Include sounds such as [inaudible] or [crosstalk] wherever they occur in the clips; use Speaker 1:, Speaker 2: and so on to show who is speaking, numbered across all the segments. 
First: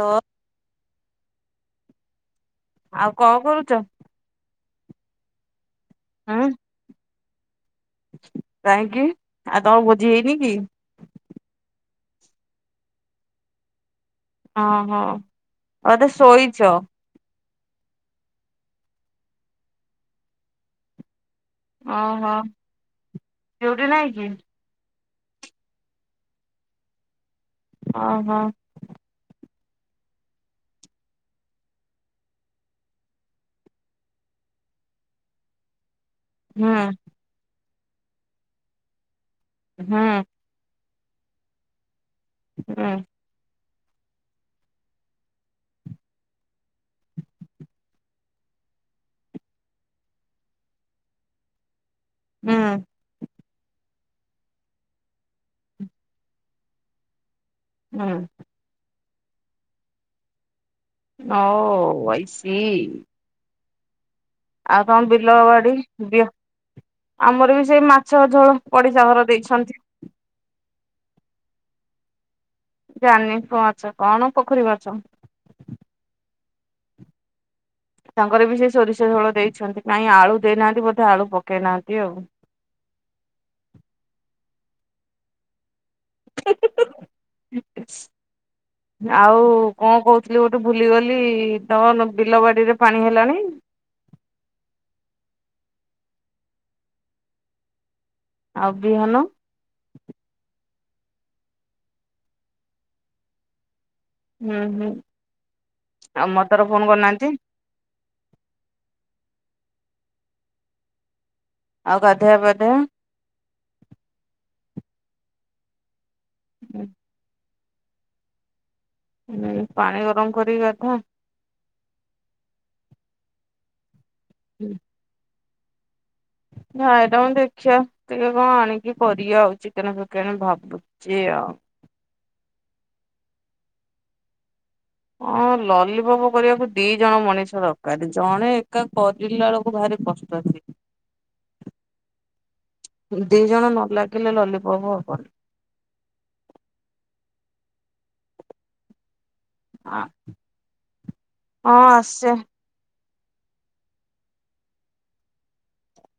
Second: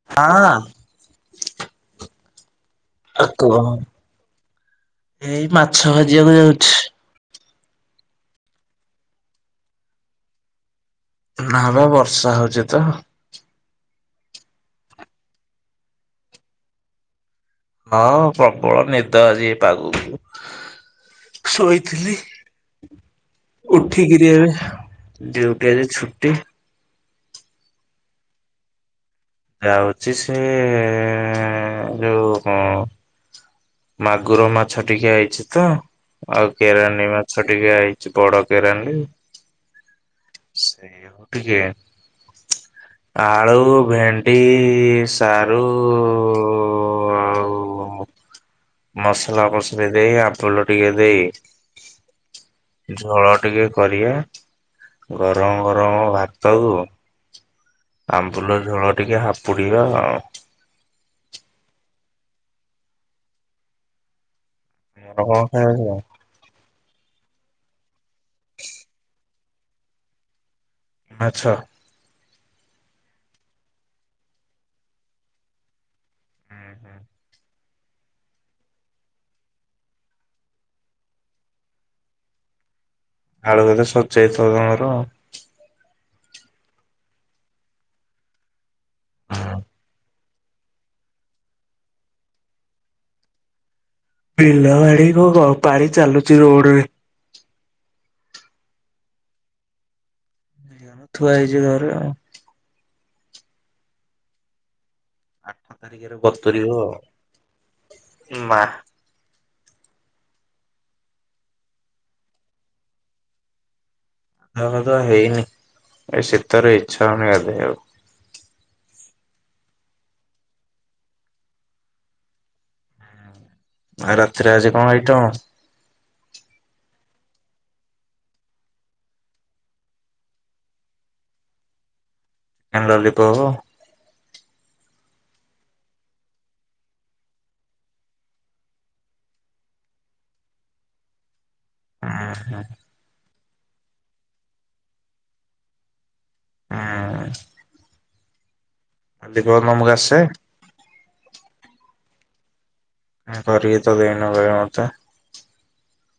Speaker 1: ଲୋ
Speaker 2: ହଁ।
Speaker 1: ଆଉ କଣ
Speaker 2: କୁହ
Speaker 1: କରୁଚ?
Speaker 2: ଏଇ ମାଛ ଭାଜିବାକୁ
Speaker 1: ହୁଁ
Speaker 2: ଯାଉଚି।
Speaker 1: କାହିଁକି ଆଉ ତମ ଭୋଜି ହେଇନି କି?
Speaker 2: ନାଁ ବା ବର୍ଷା ହଉଚିତ।
Speaker 1: ଓହୋ ଆଉ ଏବେ ଶୋଇଚ?
Speaker 2: ନାଁମ ପ୍ରବଳ ନିଦ ଆଜି ଏ ପାଗକୁ। ଶୋଇଥିଲି
Speaker 1: ଓହୋ ଡ୍ୟୁଟି ନାଇଁ କି?
Speaker 2: ଉଠିକିରି ଏ ଡିୟୁଟି ଆଜି ଛୁଟି।
Speaker 1: ଓହୋ।
Speaker 2: ଯାଉଛି ସେ ଯୋଉ କଣ ମାଗୁର ମାଛ ଟିକେ ଆଇଚିତ ଆଉ
Speaker 1: ହୁଁ
Speaker 2: କେରାଣ୍ତି ମାଛ ଟିକେ ଆଇଚି ବଡ଼ କେରାଣ୍ଡି।
Speaker 1: ହଁ।
Speaker 2: ସେଇଆ କୁ ଟିକେ
Speaker 1: ରା
Speaker 2: ଆଳୁ ଭେଣ୍ଡି ସାରୁ କୁ ମସଲା ଫସଲା ଦେଇ ଆମ୍ବୁଲ ଟିକେ ଦେଇ
Speaker 1: ହୁଁ।
Speaker 2: ଝୋଳ ଟିକେ କରିବା ଗରମ ଗରମ ଭାତକୁୁ
Speaker 1: ହୁଁ
Speaker 2: ଆମ୍ବୁଲ ଝୋଳ ଟିକେ ହାପୁଡ଼ିବା ଆଉ।
Speaker 1: Oh I see. ଆଉ କଣ
Speaker 2: ତମର
Speaker 1: ବିଲବାଡି
Speaker 2: ଖାଇବାକୁ?
Speaker 1: ବିଅ ଆମର ବି ସେଇ ମାଛ ଝୋଳ ପଡିଶା ଘର ଦେଇଛନ୍ତି।
Speaker 2: ମାଛ।
Speaker 1: ଜାଣିନି କୋଉ ମାଛ କଣ ପୋଖରୀ ମାଛ।
Speaker 2: ହୁଁ ହୁଁ।
Speaker 1: ତାଙ୍କର ବି ସେଇ ସୋରିଷ ଝୋଳ ଦେଇଛନ୍ତି କାଇଁ ଆଳୁ ଦେଇନାହାନ୍ତି ବୋଧେ ଆଳୁ ପକେଇନାହାନ୍ତି ଆଉ।
Speaker 2: ଆଳୁ ବୋଧେ ସରିଯାଇଥିବ ତାଙ୍କର।
Speaker 1: ଆଉ କଣ କୋହୁଥିଲି ଗୋଟେ ଭୁଲିଗଲି ତନ ବିଲ ବାଡିରେ ପାଣି ହେଲାଣି?
Speaker 2: ବିଲ ବାଡି ପାଣିରୁ ଘ ପାଣି ଚାଲୁଚି ରୋଡରେ।
Speaker 1: ଆଉ ବିହନ?
Speaker 2: ଥୁଆହେଇଚି ଘରେ ଆଉ।
Speaker 1: ହୁଁ ହୁଁ
Speaker 2: ଆଠ ତାରିଖରେ
Speaker 1: ଆଉ ମଦନ
Speaker 2: ବତୁରିବ
Speaker 1: ଫୋନ
Speaker 2: ଆଉ।
Speaker 1: କରିନାହାଁନ୍ତି?
Speaker 2: ମା
Speaker 1: ଆଉ ଗାଧୁଆ ପାଧୁଆ?
Speaker 2: ଗାଧୁଆ ପାଧୁଆ ହେଇନି ଏ ଶୀତରେ ଇଚ୍ଛା ହୋଉନି ଗାଧେଇବାକୁ।
Speaker 1: ଉଁ ପାଣି ଗରମ କରିକି ଗାଧାଅ।
Speaker 2: ଆ ରାତିରେ ଆଜି କଣ ଆଇଟମ?
Speaker 1: ନା ଏଇଟା ମୁଁ ଦେଖିଆ ଟିକେ କଣ ଆଣିକି କରିଆ ଆଉ ଚିକେନ ଫିକେନ ଭାବୁ ଚି ଆଉ।
Speaker 2: କେନ୍ ଲଲିପପ
Speaker 1: ହଁ ଲଲିପପ କରିବାକୁ ଦିଇଜଣ ମଣିଷ ଦରକାରେ ଜଣେ ଏକା କରିଲା ବେଳକୁ ଭାରି କଷ୍ ବାସି
Speaker 2: ଉଁହୁଁ।
Speaker 1: ଦିଇଜଣ ନ ଲାଗିଲେ ଲଲିପପ ହବନି।
Speaker 2: ଉଁ। ତମକୁ
Speaker 1: ଆ
Speaker 2: ଆସେ?
Speaker 1: ହଁ ଆସେ।
Speaker 2: କାଇଁ କରିକି ତ ଦେଇନ କେବେ ମତେ।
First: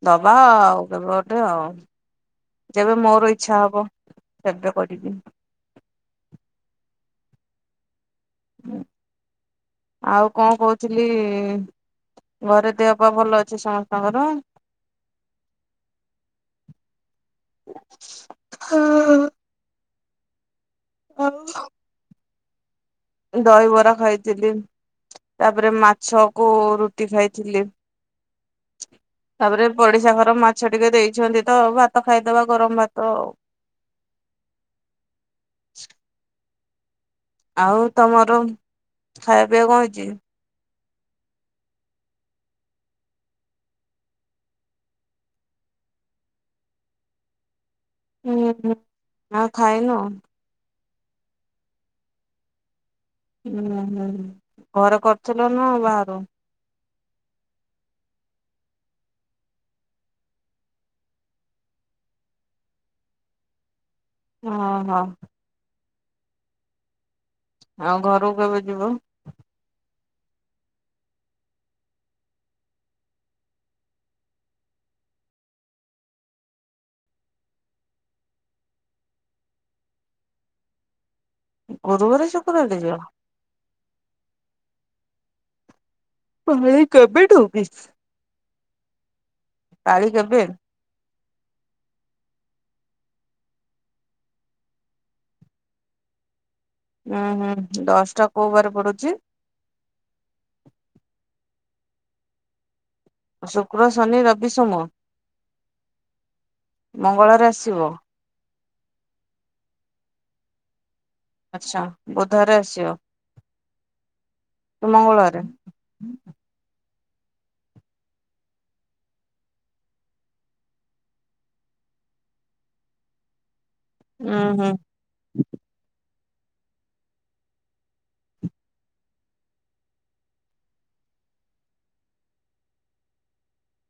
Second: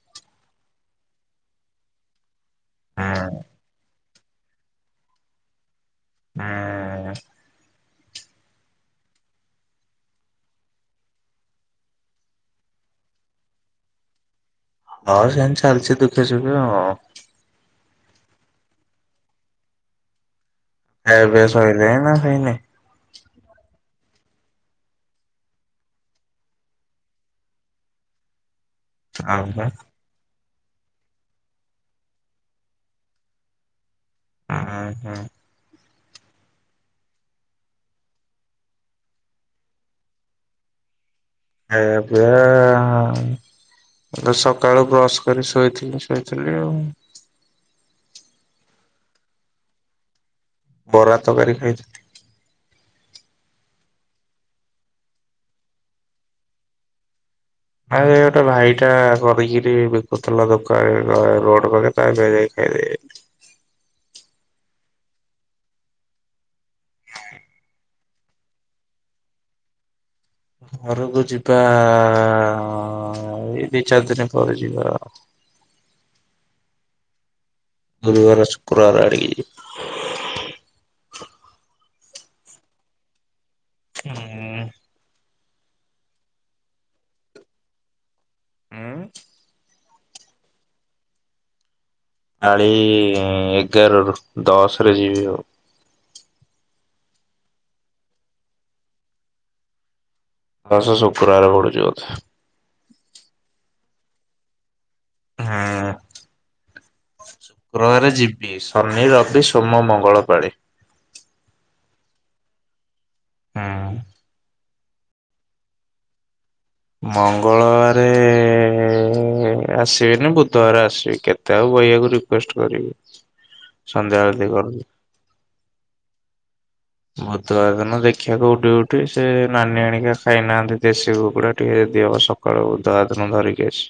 Speaker 1: ଦବା ଆଉ କେବେ ଗୋଟେ ଆଉ ଯେବେ
Speaker 2: ମତେ।
Speaker 1: ମୋର ଇଚ୍ଛା ହବ। ସେବେ କରିିବି।
Speaker 2: ହୁଁ।
Speaker 1: ଆଉ କଣ କହୁଥିଲି ଘରେ ଦେହପାଆ ଭଲ ଅଛି ସମସ୍ତଙ୍କର?
Speaker 2: ହଁ ସେମତି ଚାଲଚି ଦୁଃଖେ ସୁଖେ ଆଉ
Speaker 1: ହଁ।
Speaker 2: ଖାଇବା ପିଇବା ଶଇଲାଣି ନା ହେଇନେଇ?
Speaker 1: ଦହିବରା ଖାଇଥିଲି ତାପରେ ମାଛକୁ ରୁଟି ଖାଇଥିଲି।
Speaker 2: ଓହୋ ଓହୋ
Speaker 1: ତାପରେ ପଡିଶା ଘର ମା ମାଛ ଟିକେ ଦେଇଛନ୍ତି ତ ଭାତ ଖାଇଦବା ଗରମ ଭାତ ଆଉ।
Speaker 2: ଅଁହଁ।
Speaker 1: ଆଉ ତମର ଖାଇବା ପିଇବା କଣ ହେଇଚି?
Speaker 2: ଖାଇବା ପିଇବା ଏବେ ସକାଳୁ ବ୍ରଶ କରି ଶୋଇଥିଲି ଶୋଇଥିଲି ଆଉ।
Speaker 1: ଓହୋ ଆଉ ଖାଇନ?
Speaker 2: ବରା ତକାରୀ ଖାଇଥି
Speaker 1: ଉଁହୁଁ ଘର କରୁଥିଲ ନା ବାହାରୁ?
Speaker 2: ଆ ଏ ଗୋଟେ ଭାଇଟା କରିକିରି ବି ବିକୁଥିଲା ଦୋକା ଏ ଘ ରୋଡ ପାଖରେ ତାଆରି ପାଖରେ ଯାଇ ଖାଇଦେଇ ଆଇଲି।
Speaker 1: ଓହୋ। ଆଉ ଘରକୁ କେବେ ଯିବ?
Speaker 2: ଘରକୁ ଯିବା ଆ ଏଇ ଦିଇଚାରି ଦିନ ପରେ ଯିବା ଆଉ। ଗୁରୁବାର ଶୁକ୍ରବାର ଆଡ଼ିକି।
Speaker 1: ଗୁରୁବର ଚୋକଟେ ଅ।
Speaker 2: ହୁଁ।
Speaker 1: ହଇ କବେିଟ ହ ବି [unintelligible]
Speaker 2: ହୁଁ।
Speaker 1: ପାଳି କେବେ?
Speaker 2: କାଳି ଏଗାରରୁ ଦଶରେ ଯିବି ଆଉ।
Speaker 1: ହୁଁ ହୁଁ ଦଶଟା କୋଉ ବାର ପଡୁଛି?
Speaker 2: ହସ ଶୁକ୍ରବାରେ ପଡୁଛିିବଧେ।
Speaker 1: ଶୁକ୍ର ଶନି ରବି ସୋମ
Speaker 2: ହୁଁ
Speaker 1: ମଙ୍ଗଳରେ ଆସିବ।
Speaker 2: ବି ଶନି ରବି ସୋମ ମଙ୍ଗଳ ପାଳେ।
Speaker 1: ଆଚ୍ଛା ବୁଧବାରେ ଆସିବ।
Speaker 2: ହଁ।
Speaker 1: ମଙ୍ଗଳବାର।
Speaker 2: ମଙ୍ଗଳବାରେ ଆସିବେନି ବୁଧବାର ଆସିବି କେତେ ଆଉ ବହିଆକୁ ରିକେଷ୍ଟ କରିବି। ସନ୍ଧ୍ୟାବେଳେ
Speaker 1: ଉୁଁ
Speaker 2: ଦେଇ
Speaker 1: ହୁଁ
Speaker 2: କରୁଛୁ। ବୁଧବାର ଦିନ ଦେଖିବାକୁ ଉଠି ଉଠି ସେ ନାନୀ ଆଣିକି ଖାଇନାହାନ୍ତି ଦେଶୀ କୁକୁଡା ଟିକେ ଦେଅ ସକ୍। କଳ ଉଦା ଦନ ଧରିକି ଆସି।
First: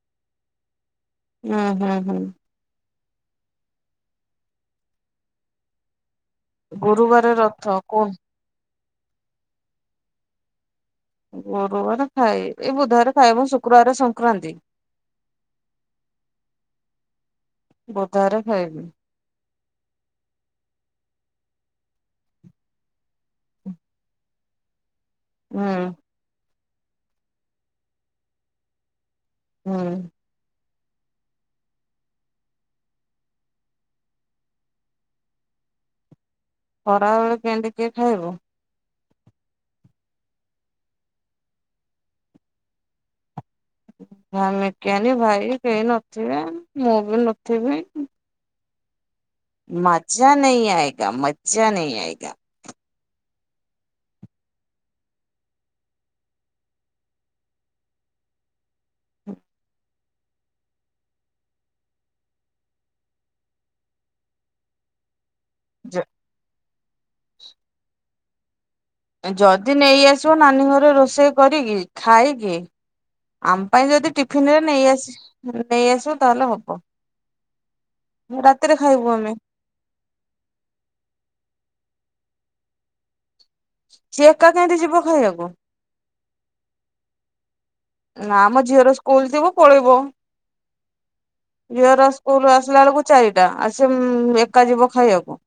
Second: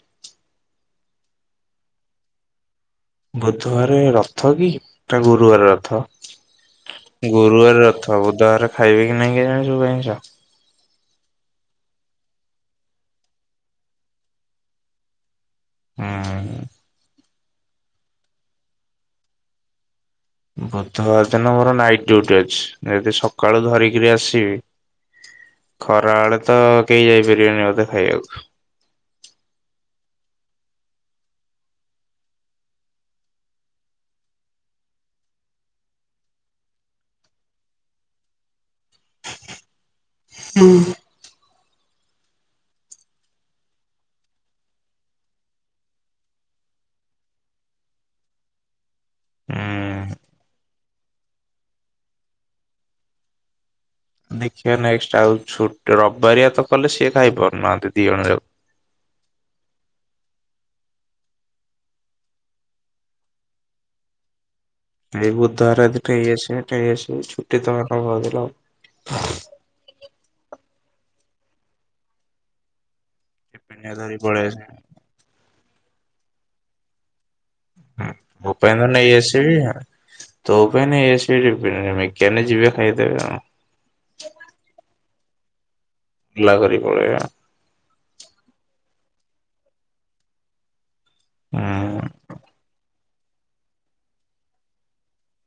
Speaker 1: ହୁଁ ହୁଁ ହୁଁ।
Speaker 2: ବୁଧବାର ରଥ କି ତା ଗୁରୁବାର ରଥ।
Speaker 1: ଗୁରୁବାର
Speaker 2: ଗୁରୁବାର
Speaker 1: କୋଉ
Speaker 2: ରଥ ବୁଧବରେ ଖାଇବେ କି ନାଇଁ କି ଜାଣ ସବୁ ଆଇସ।
Speaker 1: ଗୁରୁବାର ଖାଇଏ ଏଇ ବୁଧବାର ଖାଇଏ ଏବଂ ଶୁକ୍ରବାର ସଂକ୍ରାନ୍ତି।
Speaker 2: ହଁ।
Speaker 1: ବଧାରେ ଖାଇବି।
Speaker 2: ବୁଧବାର ଦିନ ମୋର ନାଇଟ୍ ଡଟି ଅଛି ଯଦି ସକାଳୁ ଧରିକିରି ଆସିବି
Speaker 1: ହୁଁ
Speaker 2: ଖରା ବେଳେ ତ କେହି ଯାଇ ପାରିବେନି ବୋଧେ ଖାଇବାକୁ।
Speaker 1: ହୁଁ। ଖରା ବେଳେ କେଣ କିଏ ଖାଇବ?
Speaker 2: ହଁ [unintelligible]
Speaker 1: ଭାମିକିନି ଭାଇ କେହି ନଥିବେ ମୁଁ ବି ନଥିବି।
Speaker 2: ହୁଁ
Speaker 1: ମଜା ନଁ ଆଏଗ ମଜା ନ ଆଏଗ।
Speaker 2: ଦେଖିବା ନେକ୍ଟ ଆଉ ଛଟ ରବିବାରିଆ ତ କଲେ ସିଏ ଖାଇପାରୁନାହାନ୍ତି ଦି ଜଣ ଯାକ।
Speaker 1: ହୁଁ।
Speaker 2: ଏଇ ବୁଧବାରଦି ଟାଇ ଆସିବ ଟାଇ ଆସିବ ଛୁଟି ତଥିଲା।
Speaker 1: ଯଦି ନେଇଆସିବ ନାନୀ ଘରେ ରୋଷେଇ କରିକି ଖାଇକି ଆମ ପାଇଁ
Speaker 2: ଟିଫିନ
Speaker 1: ଯଦି
Speaker 2: ଧରି ପଳେଇ
Speaker 1: ଟିଫିନ ରେ
Speaker 2: ଆସିବି
Speaker 1: ନେଇ ଆସ ନେଇ ଆସିବ ତାହେଲେ ହବ। ରାତିରେ
Speaker 2: ଭପାଇନ୍ଦ
Speaker 1: ଖାଇବୁ
Speaker 2: ନାଇଁ
Speaker 1: ଆମେ
Speaker 2: ଏସି ବି ତୋ ପାଇଁ ନେଇ ଆସିବି ଟିଫିନି ରେ ମିକାନେ ଯିବେ ଖାଇଦେବେ ଆ।
Speaker 1: ସିଏ ଏକା କେମିତି ଯିବ ଖାଇବାକୁ?
Speaker 2: ଓଲା କରି ପଳେଇବେ।
Speaker 1: ନା ଆମ ଝିଅର ସ୍କୁଲ ଯଥିବୁ ପଳେଇବ ଝିଅର
Speaker 2: ହୁଁ
Speaker 1: ସ୍କୁଲ ଆସିଲା ବେଳକୁ ଚାରିଟା ଆ ସେ ଏକା ଯିବ ଖାଇବାକୁ।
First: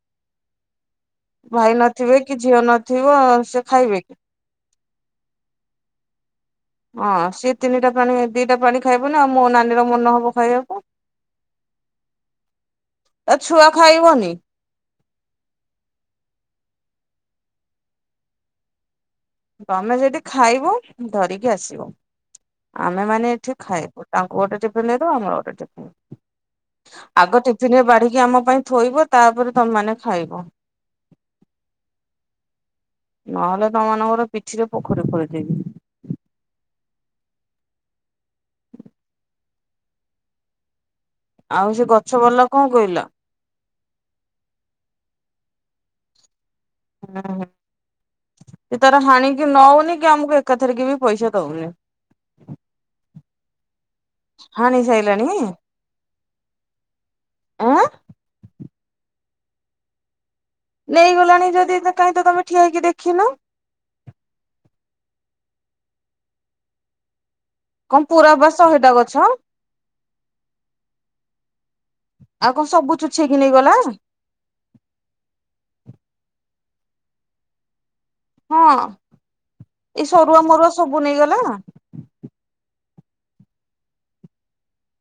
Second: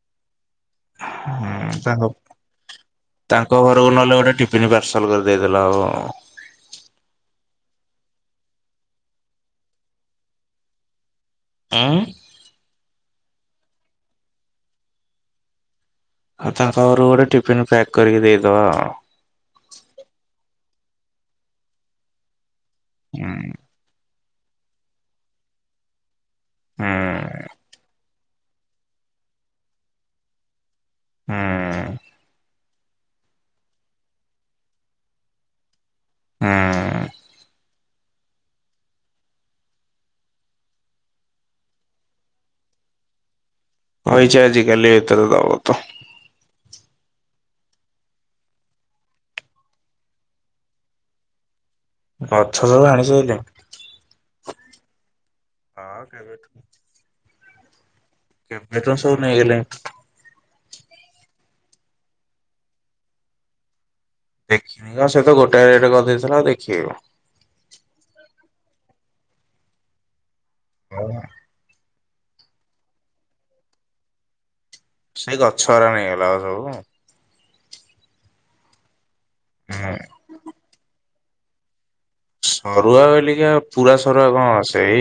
Speaker 1: ଭାଇ
Speaker 2: ହୁଁ ତାଙ୍କ
Speaker 1: ନଥିବେ କି ଝିଅ ନଥିବ
Speaker 2: ତାଙ୍କ
Speaker 1: ସେ
Speaker 2: ଘରକୁ
Speaker 1: ଖାଇବେ
Speaker 2: ନହେଲେ
Speaker 1: କି?
Speaker 2: ଗୋଟେ ପାର୍ସଲ କରିଦେଇଦେଲେ ହବ।
Speaker 1: ହଁ ସିଏ ତିନିଟା ପାଣି ଦିଟା ପାଣି ଖାଇବନି ଆଉ ମୋ ନାନୀର ମନ ହବ ଖାଇବାକୁ।
Speaker 2: ଉଁ।
Speaker 1: ଆ ଛୁଆ ଖାଇବନି।
Speaker 2: ଆଉ ତା ପାଖରୁ ଗୋଟେ ଟିଫିିନ ପ୍ୟାକ୍ କରିକି ଦେଇଦବା ଆଉ।
Speaker 1: ତମେ ଯଦି ଖାଇବ ଧରିକି ଆସିବ ଆମେ ମାନ
Speaker 2: ହୁଁ
Speaker 1: ଏଠି ଖାଇବୁ। ତାଙ୍କୁ ଗୋଟେ ଟିଫିନ ଦେଇଦବ ଆମର ଗୋଟେ ଟିଫିନ ଆଗ
Speaker 2: ହୁଁ
Speaker 1: ଟିଫିନ ରେ ବାଢିକି କି ଆମ ପାଇଁ ଥୋଇବ ତାପରେ ତମେମାନେ ଖାଇବ।
Speaker 2: [unintelligible] ହ୍ନୁଏଁ।
Speaker 1: ନହେଲେ ତମ ମାନଙ୍କର ପିଠିରେ ପୋଖରୀ ଖୋଳି ଦେବି।
Speaker 2: [unintelligible] ହେଁ।
Speaker 1: ଆଉ ସେ ଗଛ ବାଲା କଣ କହିଲା।
Speaker 2: କହିଛି ଆଜି କାଲି ଭିତରେ ଦବ ତ।
Speaker 1: ହୁଁ ସେ ତାର ହାଣିକି ନଉନି କି ଆମକୁ ଏକାଥରିକି ବି ପଇସା ଦଉନି।
Speaker 2: ଗଛ ସବୁ ହାଣି ସାଇଲେଣି
Speaker 1: ହାଣି ସାଇଲାଣି
Speaker 2: ହଁ କେବେଠୁ।
Speaker 1: ଆଁ
Speaker 2: ଏବେ ତ ସବୁ ନେଇଗଲେ
Speaker 1: ନେଇଗଲାଣି ଯଦି କାହିଁ ତମେ ଠିଆହେଇକି ଦେଖିନ।
Speaker 2: ଦେଖିନି କଣ ସେ ତ ଗୋଟେ ରେଟ୍ କରିଦେଇଥିଲା ଦେଖେବି କଣ।
Speaker 1: କଣ ପୁର ବା ସହେଟା ଗଛ।
Speaker 2: ହ ପା।
Speaker 1: ଆଉ କଣ ସବୁ ଚଛେଇକି ନେଇ ଗଲା।
Speaker 2: ସେଇ ଗଛ ଉରା ନେଇଗଲା ବା ସବୁ।
Speaker 1: ହଁ
Speaker 2: ହୁଁ
Speaker 1: ଏଇ ସରୁଆ ମରୁଆ ସବୁ ନେଇଗଲା
Speaker 2: ସରୁଆ ବୋଲିକି ଆଉ ପୁରା ସରୁଆ କଣ ସେଇ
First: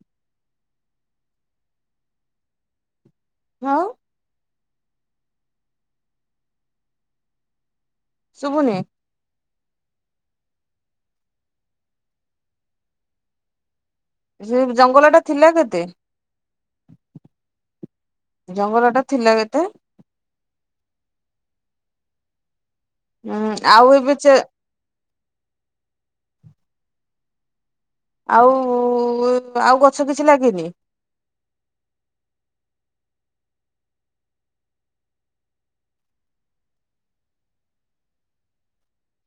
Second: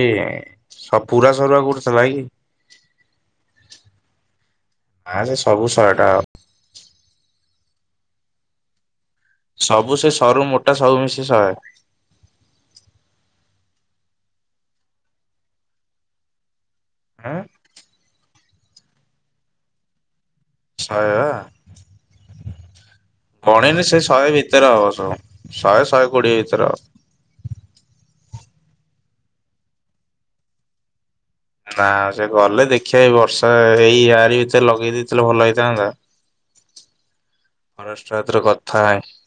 Speaker 2: ସ ପୁରା ସରୁଆ କଉଠି ଥିଲା କି।
Speaker 1: ଆଉ।
Speaker 2: ନାଁ ସେ ସବୁ ଶହେ ଟା ହବ।
Speaker 1: ଶୁଭୁନି।
Speaker 2: ସବୁ ସେ ସରୁ ମୋଟା ସବୁ ମିଶି ଶହେ।
Speaker 1: ସେ ଜଙ୍ଗଲ ଟା ଥିଲା କେତେ।
Speaker 2: ଆଁ।
Speaker 1: ଜଙ୍ଗଲ ଟା ଥିଲା କେତେ?
Speaker 2: ଶହେ ବା।
Speaker 1: ଉଁ
Speaker 2: ଗଣିଲେ
Speaker 1: ଆଉ
Speaker 2: ସେ
Speaker 1: ଏବେ
Speaker 2: ଶହେ
Speaker 1: ଚେ
Speaker 2: ଭିତରେ ହବ ସବୁ ଶହେ ଶହେ କୋଡିଏ ଭିତରେ ହବ।
Speaker 1: ଆଉ ଆଉ ଗଛ କିଛି ଲାଗିନି।
Speaker 2: ନା ସେ ଗଲେ ଦେଖିବା ଏ ବର୍ଷା ଏଇ ଆାରୀ ଭିତରେ ଲଗେଇ ଦେଇେଇଥିଲେ ଭଲ ହେଇଥାନ୍ତା। ହରାଷ୍ଟାତରେ କଥା [unintelligible]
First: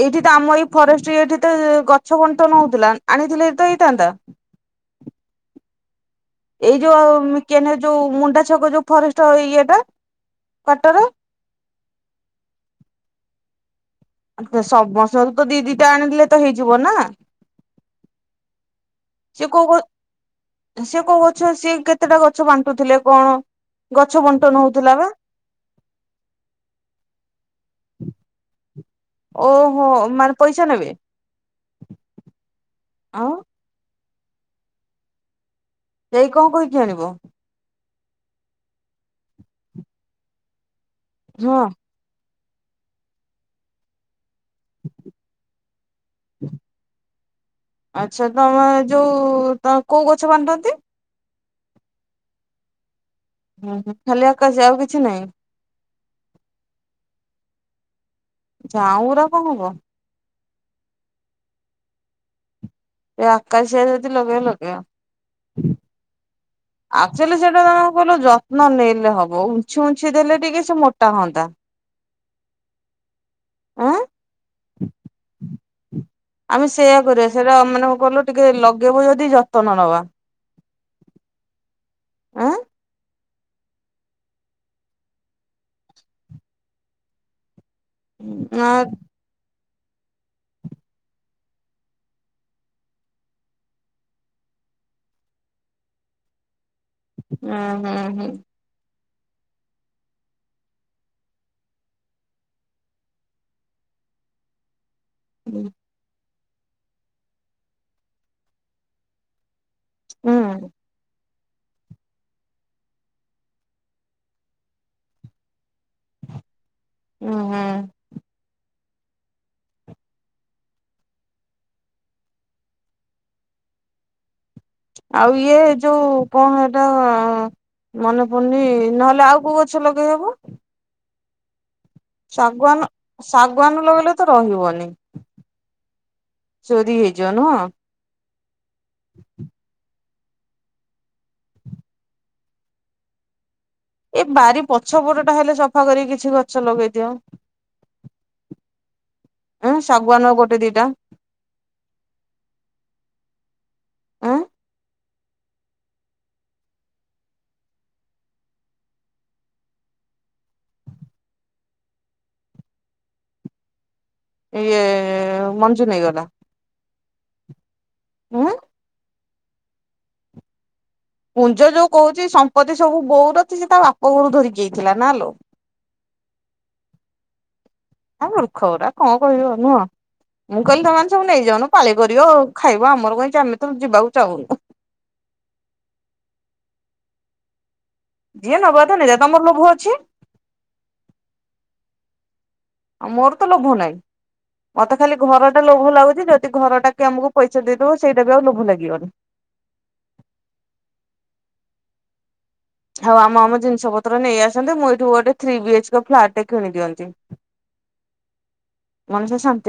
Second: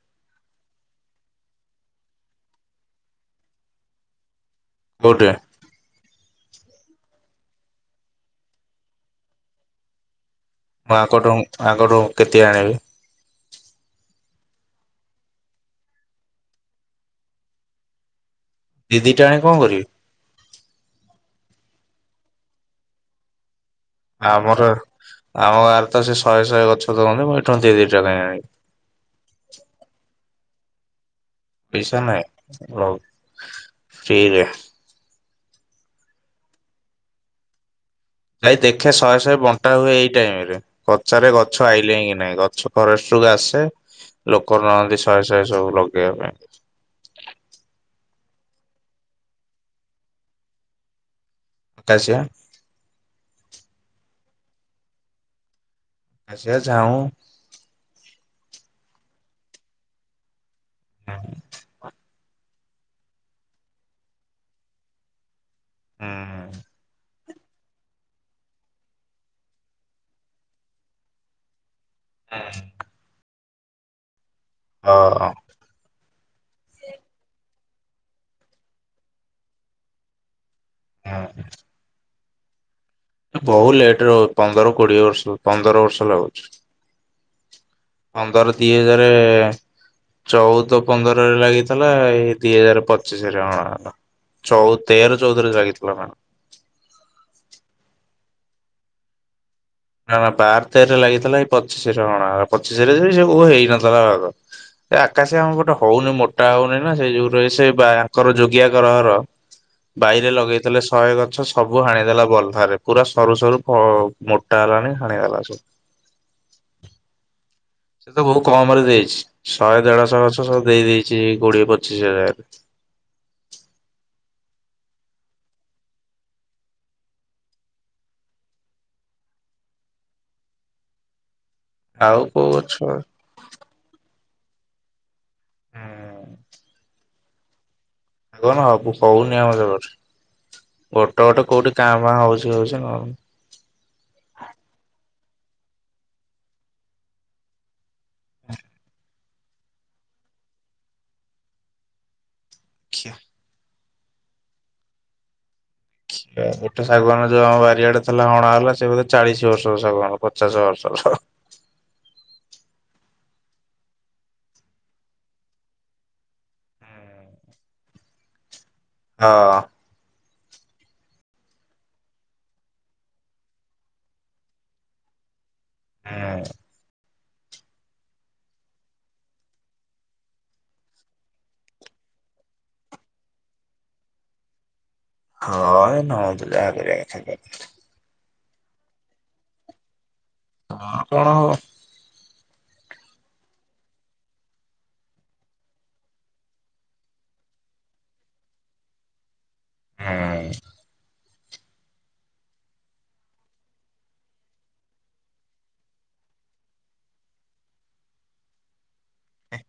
Speaker 1: ଏଇଠି ତ ଆମ ଏଇ ଫରେଷ୍ଟ ଏଇଠି ତ ଗଛ ବଣ୍ଟନ ହୋଉଥିଲା ଆଣିଥିଲେ ତ ହେଇଥାନ୍ତା।
Speaker 2: କୋଉଟି।
Speaker 1: ଏଇ ଯୋଉ କେନ ଯୋଉ ମୁଣ୍ଡା ଛକ ଯୋଉ ଫରେଷ୍ଟ ଇଏଟା
Speaker 2: ମୁଁ
Speaker 1: କ୍ଵାଟର
Speaker 2: ଆଙ୍କଠୁ ଆଙ୍କଠୁ କେତେ ଆଣିବି?
Speaker 1: ସମସ୍ତ ଘରୁ ତ ଦି ଦିଟା ଆଣିଲେ ତ ହେଇଯିବ ନା
Speaker 2: ଦି ଦିଟା ଆଣି
Speaker 1: ସେ
Speaker 2: କଣ
Speaker 1: କୋଉ।
Speaker 2: କରିବି
Speaker 1: ଶିଏ କୋଉ ଗଛ ସିଏ କେତେଟା ଗଛ ବାଣ୍ଟୁଥିଲେ କଣ? ଗଛ ବଣ୍ଟନ
Speaker 2: ଆମର
Speaker 1: ହଉଥିଲା ବା
Speaker 2: ଆମ ଗାଁରେ ତ ସେ ଶହେ ଶହେ ଗଛ ଦଉନି ମୁଁ ଏଇଠୁ ଦି ଦି ଟା ଆଣିବି।
Speaker 1: ଓହୋ ମାନେ ପଇସା ନେବେ।
Speaker 2: ପଇସା ନାହି ରହୁ
Speaker 1: ଆଉ।
Speaker 2: ଫ୍ରିରେ।
Speaker 1: ଦେଇ କଣ କହିକି ଆଣିବ।
Speaker 2: ଭାଇ ଦେଖେ ଶହେ ଶହେ ବଣ୍ଟା ହୁଏ ଏଇ ଟାଇମ ରେ ପଚାରେ
Speaker 1: ହଁ
Speaker 2: ଗଛ ଆଇଲେଣି କି ନାଇଁ ଗଛ ଫରେଷ୍ଟ କୁ ଆସେ ଲୋକ ନଅନ୍ତି ଶହେ ଶହେ ସବୁ ଲଗେଇବା ପାଇଁ।
Speaker 1: ଆଛା ତମେ ଯୋଉ ତ କୋଉ ଗଛ ବାଣ୍ଟନ୍ତି?
Speaker 2: ଆକାଶୀୟା।
Speaker 1: ହୁଁ ହୁଁ ଖାଲି ଆକାଶଆ ଆଉ କିଛି ନାଇଁ।
Speaker 2: ଆକାଶୀଆ ଝାଉଁ
Speaker 1: ଝାଉଁ ଉରା କଣ ହବ।
Speaker 2: ହୁଁ।
Speaker 1: ଏ ଆକାସିଆ ଯଦି ଲଗେଇବା ଲଗେଇବ।
Speaker 2: ହୁଁ।
Speaker 1: ଆକ୍ଚୁଆଲି ସେଇଟା ତମର କଣ କହିଲ, ଯତ୍ନ ନେଲେ ହବ ଉଁଛିି ଉଁଛିି ଦେଲେ ଟିକେ ସେ ମୋଟା ହୁଅନ୍ତା।
Speaker 2: ହଁ।
Speaker 1: ଆଁ
Speaker 2: ହଁ।
Speaker 1: ଆମେ ସେଇୟା କରିବା, ସେଇଟା ମାନେ କଣ କଇଲୁ ଟିକେ ଲଗେଇବୁ ଯଦି ଯତ୍ନ ନବା।
Speaker 2: ହୁଁ।
Speaker 1: ଆଁ
Speaker 2: ବହୁତ ଲେଟ୍ ରେ ହଉ, ପନ୍ଦର କୋଡିଏ ବର୍ଷ ପନ୍ଦର ବର୍ଷ ଲାଗୁଛି। ପନ୍ଦର
Speaker 1: ନା
Speaker 2: ଦି ହଜାରେ ଚଉଦ ପନ୍ଦରରେ ଲାଗିଥିଲା, ଏଇ ଦି ହଜାର ପଚିଶରେ ହଣାହେଲା। ଚଉ ତେର ଚଉଦରେ ଲାଗିଥିଲା ନା କଣ?
Speaker 1: ହୁଁ- ହୁଁ- ହୁଁ।
Speaker 2: ନା ନା ବାର ତେରରେ ଲାଗିଥିଲା, ଏଇ ପଚିଶରେ ହଣା ହେଲା। ପଚିଶିରେ ସେ କୋଉ ହେଇନଥିଲା ବାଗ। ସେ ଆକାଶୀଆ କଣ ଗୋଟେ ହଉନି ମୋଟା ହଉନି ନା, ସେଇ ଯୋଗୁରୁ ଏ ସେ ବା ଆଙ୍କର ଯୋଗିଆ ଘର ଆମର ବାଇରେ
Speaker 1: ହୁଁ
Speaker 2: ଲଗେଇଥିଲେ ଶହେ ଗଛ, ସବୁ ହାଣିଦେଲା ବଲ୍ ଧାରେ। ପୁରା ସରୁ ସରୁ ଫ ମୋ ମୋଟା ହେଲାନି ହାଣିଦେଲା ସବୁ।
Speaker 1: ଉଁ- ହୁଁ।
Speaker 2: ସେ ତ ବହୁ କମ୍ ରେ ଦେଇଛି ଶହେ ଦେଢଶହ ଗଛ, ସବୁ ଦେଇ ଦେଇଛି କୋଡିଏ ପଚିଶ ହଜାରରେ।
Speaker 1: ଆଉ ଇଏ ଯୋଉ କଣ ହେଇଟା ମନେ ପଡୁନି, ନହେଲେ ଆଉ କୋଉ ଗଛ ଲଗେଇ ହବ?
Speaker 2: ଆଉ କୋଉ ଗଛ
Speaker 1: ଶାଗୁଆନ,
Speaker 2: ହୁଁ
Speaker 1: ଶାଗୁଆନ ଲଗେଇଲେ ତ ରହିବନି ଚୋରି ହେଇ ଯିବ ନୁହଁ।
Speaker 2: ଶାଗୁଆନ [unintelligible] ହଉନି ଆମ ଜାଗାରେ, ଗୋଟେ ଗୋଟେ କୋଉଠି କାଁ ଭାଁ ହଉଛି ହଉଛି ନ
Speaker 1: ଏ ବାରି ପଛ ପଟଟା ହେଲେ ସଫା କରିକି କିଛି ଗଛ ଲଗେଇଦିଅ। ଉଁ ଶାଗୁଆନ ଗୋଟେ ଦିଟା।
Speaker 2: ଦେଖିଆ।
Speaker 1: ଉଁ
Speaker 2: ଗୋଟେ ଶାଗୁଆନ୍ ଯୋଉ ଆମ ବାରିଆଡେ ଥିଲା ହଣା ହେଲା, ସେ ବୋଧେ ଚାଳିଶ ବର୍ଷର ଶାଗୁଆନ୍ ପଚାଶ ବର୍ଷର।
Speaker 1: ଇଏ ମଞ୍ଜୁ ନେଇଗଲା?
Speaker 2: ହଁ।
Speaker 1: ପୁଞ୍ଜ ଯୋଉ କହୁଛି ସମ୍ପତ୍ତି ସବୁ ବୋଉର, ସେ ତା ବାପ ଘୋରୁ ଧରିକି ଆଇଥିଲା ନା ଲୋ।
Speaker 2: ହଁ।
Speaker 1: ଆ ମୂର୍ଖ ଗୁରା କଣ କହିବ ନୁହଁ? ମୁଁ କହିଲି ତମମାନେ ସବୁ ନେଇଯାଉନ ପାଳି କରିବ, ଆଉ ଖାଇବ ଆମର କଣ ଆମେ ତ ଯିବାକୁ ଚାହୁଁନୁ।
Speaker 2: ହଁ ଏ ନ ଦେଲେ ଆଗରେ ଯାଇ ଖାଇକି [unintelligible]
Speaker 1: ଯିଏ ନବା କଥା ନେଇ ଯା, ତମର ଲୋଭ ଅଛି?
Speaker 2: ହଁ କଣ ହବ?
Speaker 1: ଆଉ ମୋର ତ ଲୋଭ ନାହିଁ। ମତେ ଖାଲି ଘର ଟା ଲୋଭ ଲାଗୁଛି, ଯଦି ଘରଟା କିଏ ଆମକୁ ପଇସା ଦେଇଦବ ସେଇଟା ବି ଆଉ ଲୋଭ ଲାଗିବନି।
Speaker 2: ହୁଁ।
Speaker 1: ହଁ ଆମ ଆମ ଜିନିଷ ପତ୍ର ନେଇ ଆସନ୍ତୁ, ମୁଁ ଏଠୁ ଗୋଟେ three B H K flat ଟେ କିଣିଦିଅନ୍ତି। ମଣିଷ ଶାନ୍ତି